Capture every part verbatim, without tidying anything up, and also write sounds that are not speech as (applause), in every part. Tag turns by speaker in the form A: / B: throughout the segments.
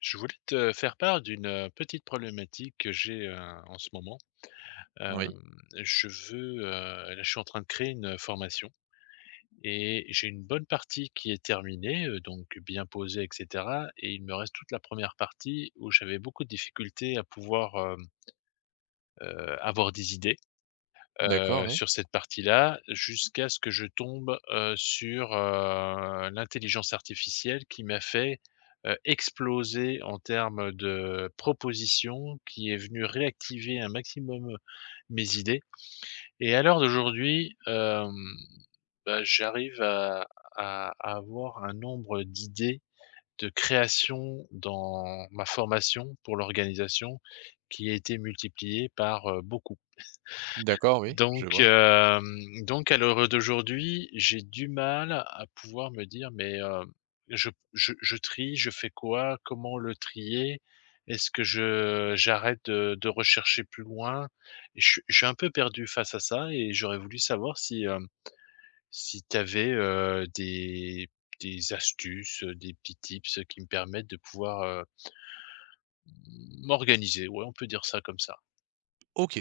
A: Je voulais te faire part d'une petite problématique que j'ai, heu, en ce moment. Hem,
B: Oui,
A: je veux, heu là, je suis en train de créer une formation et j'ai une bonne partie qui est terminée, heu, donc bien posée et cetera, et il me reste toute la première partie où j'avais beaucoup de difficultés à pouvoir, hem, heu, avoir des idées
B: d'accord,
A: heu,
B: oui.
A: sur cette partie-là, jusqu'à ce que je tombe, heu, sur, heu, l'intelligence artificielle qui m'a fait, heu, exploser en termes de propositions, qui est venue réactiver un maximum mes idées. Et à l'heure d'aujourd'hui, hem, bah, j'arrive à à à avoir un nombre d'idées de création dans ma formation pour l'organisation qui a été multiplié par, heu, beaucoup.
B: D'accord, oui, je
A: Donc
B: vois.
A: hem, donc à l'heure d'aujourd'hui, j'ai du mal à pouvoir me dire: «Mais, heu, je je je trie, je fais quoi? Comment le trier? Est-ce que je j'arrête de de rechercher plus loin?» je suis je suis un peu perdu face à ça, et j'aurais voulu savoir si, hem, si tu avais des des astuces, heu, des petits tips qui me permettent de pouvoir, heu, m'organiser. Ouais, on peut dire ça comme ça.
B: OK.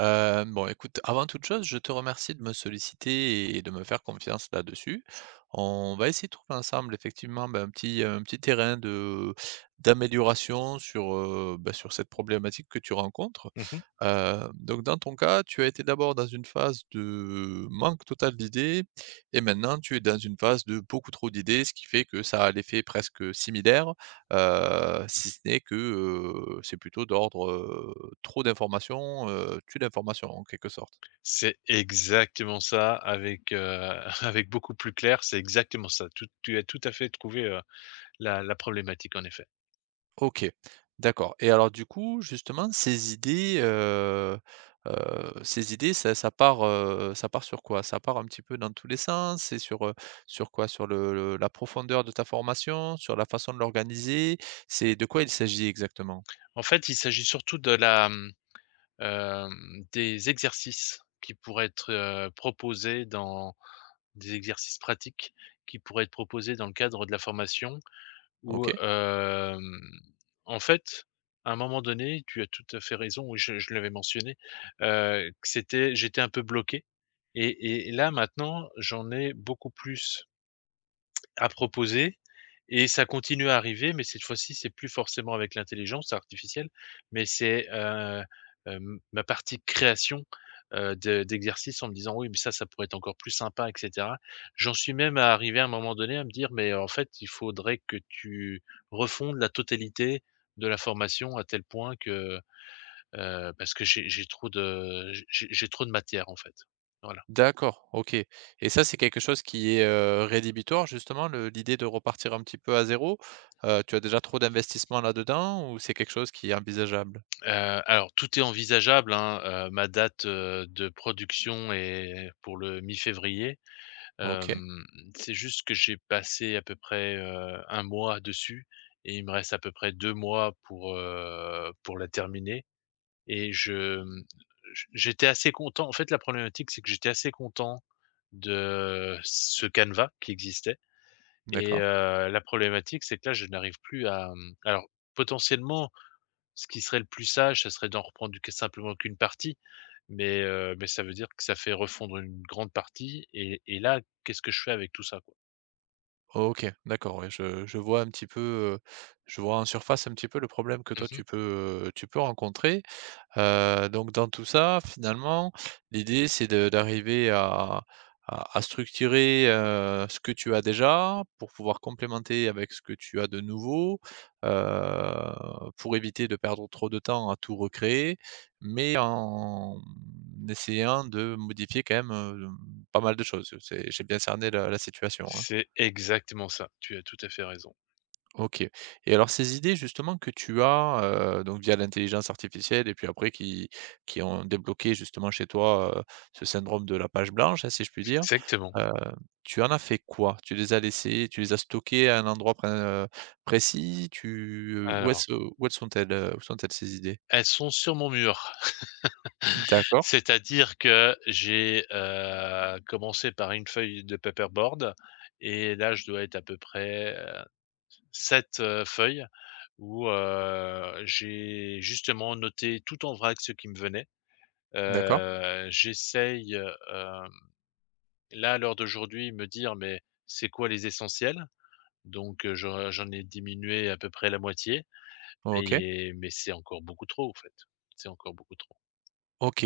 B: Heu, bon, écoute, avant toute chose, je te remercie de me solliciter et de me faire confiance là-dessus. On va essayer de trouver ensemble effectivement, ben, un petit un petit terrain de d'amélioration sur, heu, bah, sur cette problématique que tu rencontres. Heu, donc dans ton cas, tu as été d'abord dans une phase de manque total d'idées et maintenant tu es dans une phase de beaucoup trop d'idées, ce qui fait que ça a l'effet presque similaire. Heu, si ce n'est que, heu, c'est plutôt d'ordre, heu, trop d'informations, heu, tue l'information en quelque sorte.
A: C'est exactement ça avec, heu, (laughs) avec beaucoup plus clair, c'est exactement ça. Tout Tu as tout à fait trouvé, heu, la la problématique en effet.
B: OK, d'accord et alors du coup justement ces idées, heu heu, ces idées ça ça part, heu, ça part sur quoi? Ça part un petit peu dans tous les sens? C'est sur, heu, sur quoi? Sur le le la profondeur de ta formation? Sur la façon de l'organiser? C'est de quoi il s'agit exactement?
A: En fait, il s'agit surtout de la, mmh, hem, des exercices qui pourraient être, heu, proposés dans des exercices pratiques qui pourraient être proposés dans le cadre de la formation. Où,
B: OK.
A: hem, en fait, à un moment donné, tu as tout à fait raison, oui, je je l'avais mentionné, heu, que c'était, j'étais un peu bloqué, et et là, maintenant, j'en ai beaucoup plus à proposer, et ça continue à arriver, mais cette fois-ci, c'est plus forcément avec l'intelligence artificielle, mais c'est, heu, hem, ma partie création, heu, de d'exercices en me disant: «Oui, mais ça, ça pourrait être encore plus sympa» et cetera. J'en suis même à arriver à un moment donné à me dire: «Mais en fait, il faudrait que tu refondes la totalité de la formation à tel point que» heu, parce que j'ai j'ai trop de j'ai j'ai trop de matière, en fait. Voilà.
B: D'accord, OK et ça, c'est quelque chose qui est, heu, rédhibitoire justement, le l'idée de repartir un petit peu à zéro. Heu, tu as déjà trop d'investissement là-dedans ou c'est quelque chose qui est envisageable?
A: Heu, alors tout est envisageable, hein, heu, ma date, heu, de production est pour le mi-février.
B: OK,
A: Hem, c'est juste que j'ai passé à peu près, heu, un mois dessus, et il me reste à peu près deux mois pour, heu, pour la terminer. Et je, mmh, j j'étais assez content. En fait, la problématique, c'est que j'étais assez content de ce canevas qui existait. Et
B: d'accord.
A: heu, la problématique, c'est que là, je n'arrive plus à, mmh alors potentiellement, ce qui serait le plus sage, ce serait d'en reprendre que simplement qu'une partie, mais heu, mais ça veut dire que ça fait refondre une grande partie, et et là, qu'est-ce que je fais avec tout ça, quoi?
B: OK, d'accord, ouais, je je vois un petit peu, heu, je vois en surface un petit peu le problème que toi tu
A: Mmh.
B: peux, heu, tu peux rencontrer. Heu, donc dans tout ça, finalement, l'idée c'est de d'arriver à à à structurer, heu, ce que tu as déjà pour pouvoir complémenter avec ce que tu as de nouveau, heu, pour éviter de perdre trop de temps à tout recréer, mais en essayant de modifier quand même, heu, pas mal de choses. C'est j'ai bien cerné la la situation, hein.
A: C'est exactement ça. Tu as tout à fait raison.
B: OK. Et alors ces idées justement que tu as, heu, donc via l'intelligence artificielle et puis après qui qui ont débloqué justement chez toi, heu, ce syndrome de la page blanche, hein, si je puis dire,
A: Exactement.
B: heu, tu en as fait quoi? Tu les as laissées tu les as stockées à un endroit pré heu, précis? Tu, heu, où
A: Alors,
B: est-ce où elles sont-elles, heu, où sont-elles ces idées?
A: elles sont sur mon mur. (laughs)
B: D'accord,
A: C'est-à-dire que j'ai, heu, commencé par une feuille de paperboard, et là, je dois être à peu près, heu, sept, heu, feuilles où, heu, j'ai justement noté tout en vrac ce qui me venait.
B: d'accord.
A: Heu, j'essaye, heu, là, à l'heure d'aujourd'hui, me dire: «Mais c'est quoi les essentiels?» donc heu, je j'en ai diminué à peu près la moitié,
B: OK.
A: et mais c'est encore beaucoup trop, en fait. C'est encore beaucoup trop.
B: OK.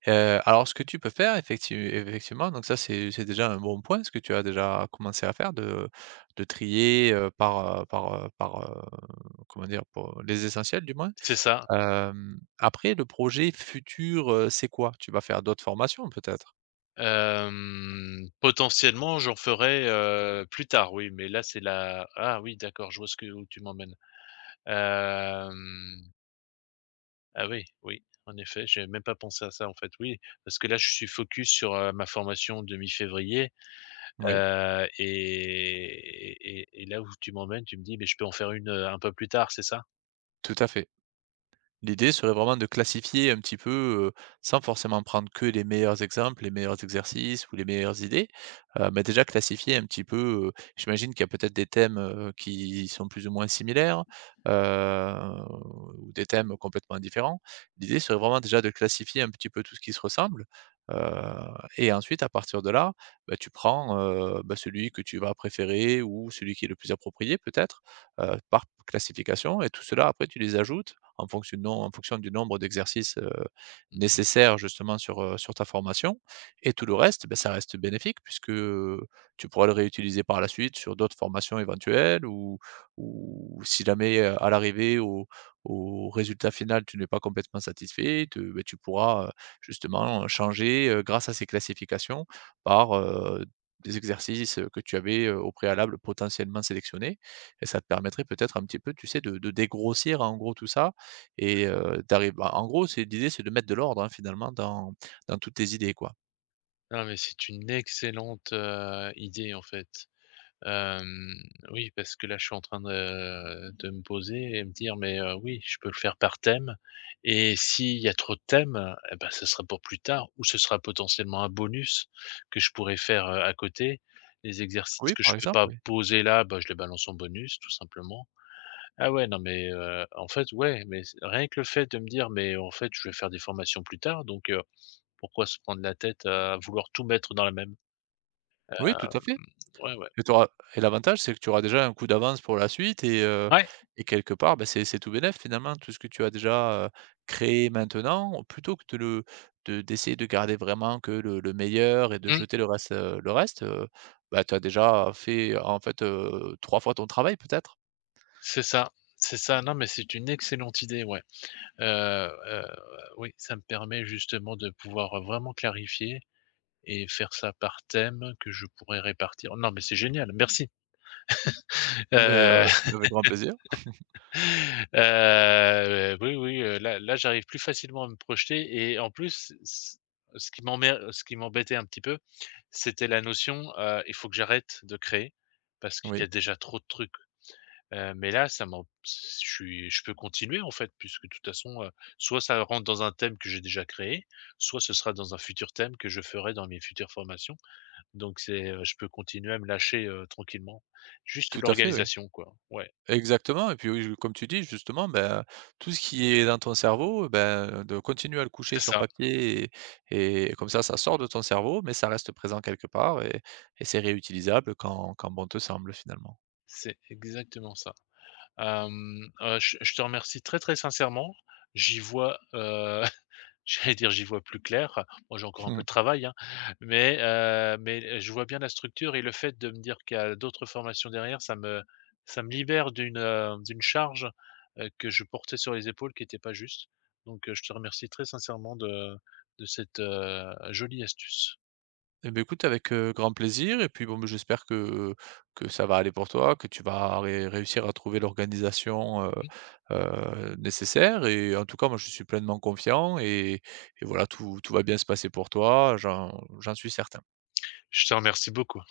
B: Heu, alors ce que tu peux faire effecti effectivement, donc ça c'est c'est déjà un bon point, ce que tu as déjà commencé à faire de de trier, heu, par, heu, par, heu, par, heu, comment dire? Pour les essentiels du moins.
A: C'est ça.
B: Hem, après le projet futur, heu, c'est quoi? Tu vas faire d'autres formations peut-être?
A: Hem, potentiellement, j'en ferai, heu, plus tard, oui, mais là, c'est la, ah oui, d'accord, je vois ce que où tu m'emmènes. Hem, ah oui, oui, en effet, j'avais même pas pensé à ça, en fait, oui, parce que là, je suis focus sur, heu, ma formation de mi-février.
B: Oui,
A: Heu et et et là où tu m'emmènes, tu me dis: «Mais je peux en faire une, heu, un peu plus tard», c'est ça?
B: tout à fait. L'idée serait vraiment de classifier un petit peu, heu, sans forcément prendre que les meilleurs exemples, les meilleurs exercices ou les meilleures idées, heu, mais déjà classifier un petit peu, heu, j'imagine qu'il y a peut-être des thèmes, heu, qui sont plus ou moins similaires, heu, ou des thèmes complètement différents. L'idée serait vraiment déjà de classifier un petit peu tout ce qui se ressemble, heu, et ensuite à partir de là, bah, tu prends, heu, bah, celui que tu vas préférer ou celui qui est le plus approprié peut-être, heu, par classification et tout cela après tu les ajoutes en fonction non en fonction du nombre d'exercices, heu, nécessaires justement sur, heu, sur ta formation et tout le reste, beh, ça reste bénéfique puisque, tu pourras le réutiliser par la suite sur d'autres formations éventuelles ou ou si jamais, heu, à l'arrivée au au résultat final, tu n'es pas complètement satisfait, te beh, tu pourras, heu, justement, changer, heu, grâce à ces classifications par, heu, des exercices, heu, que tu avais, heu, au préalable potentiellement sélectionnés et ça te permettrait peut-être un petit peu, tu sais, de de dégrossir en gros tout ça et heu, d'arriv bah, en gros, c'est l'idée, c'est de mettre de l'ordre, hein, finalement, dans dans toutes tes idées, quoi.
A: Non, mais c'est une excellente, heu, idée en fait. Hem, oui, parce que là, je suis en train de de me poser et me dire: «Mais, heu, oui, je peux le faire par thème, et s'il y a trop de thèmes, eh bah, ce sera pour plus tard, ou ce sera potentiellement un bonus que je pourrais faire, heu, à côté. Les exercices
B: Oui,
A: que
B: par
A: je peux
B: exemple,
A: pas
B: oui.
A: poser là, bah, je les balance en bonus tout simplement». Ah ouais, non mais, heu, en fait, ouais, mais c rien que le fait de me dire: «Mais en fait, je vais faire des formations plus tard, donc heu, pourquoi se prendre la tête à vouloir tout mettre dans la même?»
B: Oui, tout à fait
A: Mmh, ouais, ouais.
B: et tu et l'avantage, c'est que tu auras déjà un coup d'avance pour la suite et heu
A: Ouais,
B: et quelque part, bah, c'est c'est tout bénef, finalement, tout ce que tu as déjà, heu, créé maintenant, plutôt que de le de d'essayer de garder vraiment que le le meilleur et de
A: mmh,
B: jeter le reste, heu, le reste, heu, bah, tu as déjà fait, en fait, heu, trois fois ton travail, peut-être?
A: c'est ça, c'est ça. Non, mais c'est une excellente idée, ouais. Heu heu, oui, ça me permet justement de pouvoir vraiment clarifier et faire ça par thème que je pourrais répartir. Non, mais c'est génial, merci.
B: Mais,
A: Heu
B: heu, avec grand plaisir.
A: Heu, oui, oui, heu, là là, j'arrive plus facilement à me projeter, et en plus, c ce qui m'emmer ce qui m'embêtait un petit peu, c'était la notion, heu, il faut que j'arrête de créer parce qu'il y a
B: Oui,
A: déjà trop de trucs. Heu, mais là, ça m'en je suis je peux continuer en fait, puisque de toute façon, heu, soit ça rentre dans un thème que j'ai déjà créé, soit ce sera dans un futur thème que je ferai dans mes futures formations. Donc c'est, heu, je peux continuer à me lâcher, heu, tranquillement. Juste
B: tout à fait, oui.
A: l'organisation quoi. Ouais,
B: Exactement et puis, oui, je comme tu dis justement, ben, tout ce qui est dans ton cerveau, ben, de continuer à le coucher
A: c'est
B: sur
A: ça,
B: papier et et comme ça, ça sort de ton cerveau, mais ça reste présent quelque part et et c'est réutilisable quand quand bon te semble finalement.
A: c'est exactement ça. Hem, heu, je je te remercie très, très sincèrement. J'y vois, heu, (laughs) j'allais dire: «J'y vois plus clair». Moi, j'ai encore un peu de travail, hein, mais heu, mais je vois bien la structure, et le fait de me dire qu'il y a d'autres formations derrière, ça me ça me libère d'une, heu, d'une charge, heu, que je portais sur les épaules qui n'était pas juste. Donc heu, je te remercie très sincèrement de de cette, heu, jolie astuce.
B: Eh beh, écoute avec, heu, grand plaisir et puis bon, beh, j'espère que que ça va aller pour toi, que tu vas ré réussir à trouver l'organisation, heu
A: Mmh.
B: heu, nécessaire et en tout cas moi je suis pleinement confiant et et voilà tout tout va bien se passer pour toi, j'en j'en suis certain.
A: Je te remercie beaucoup.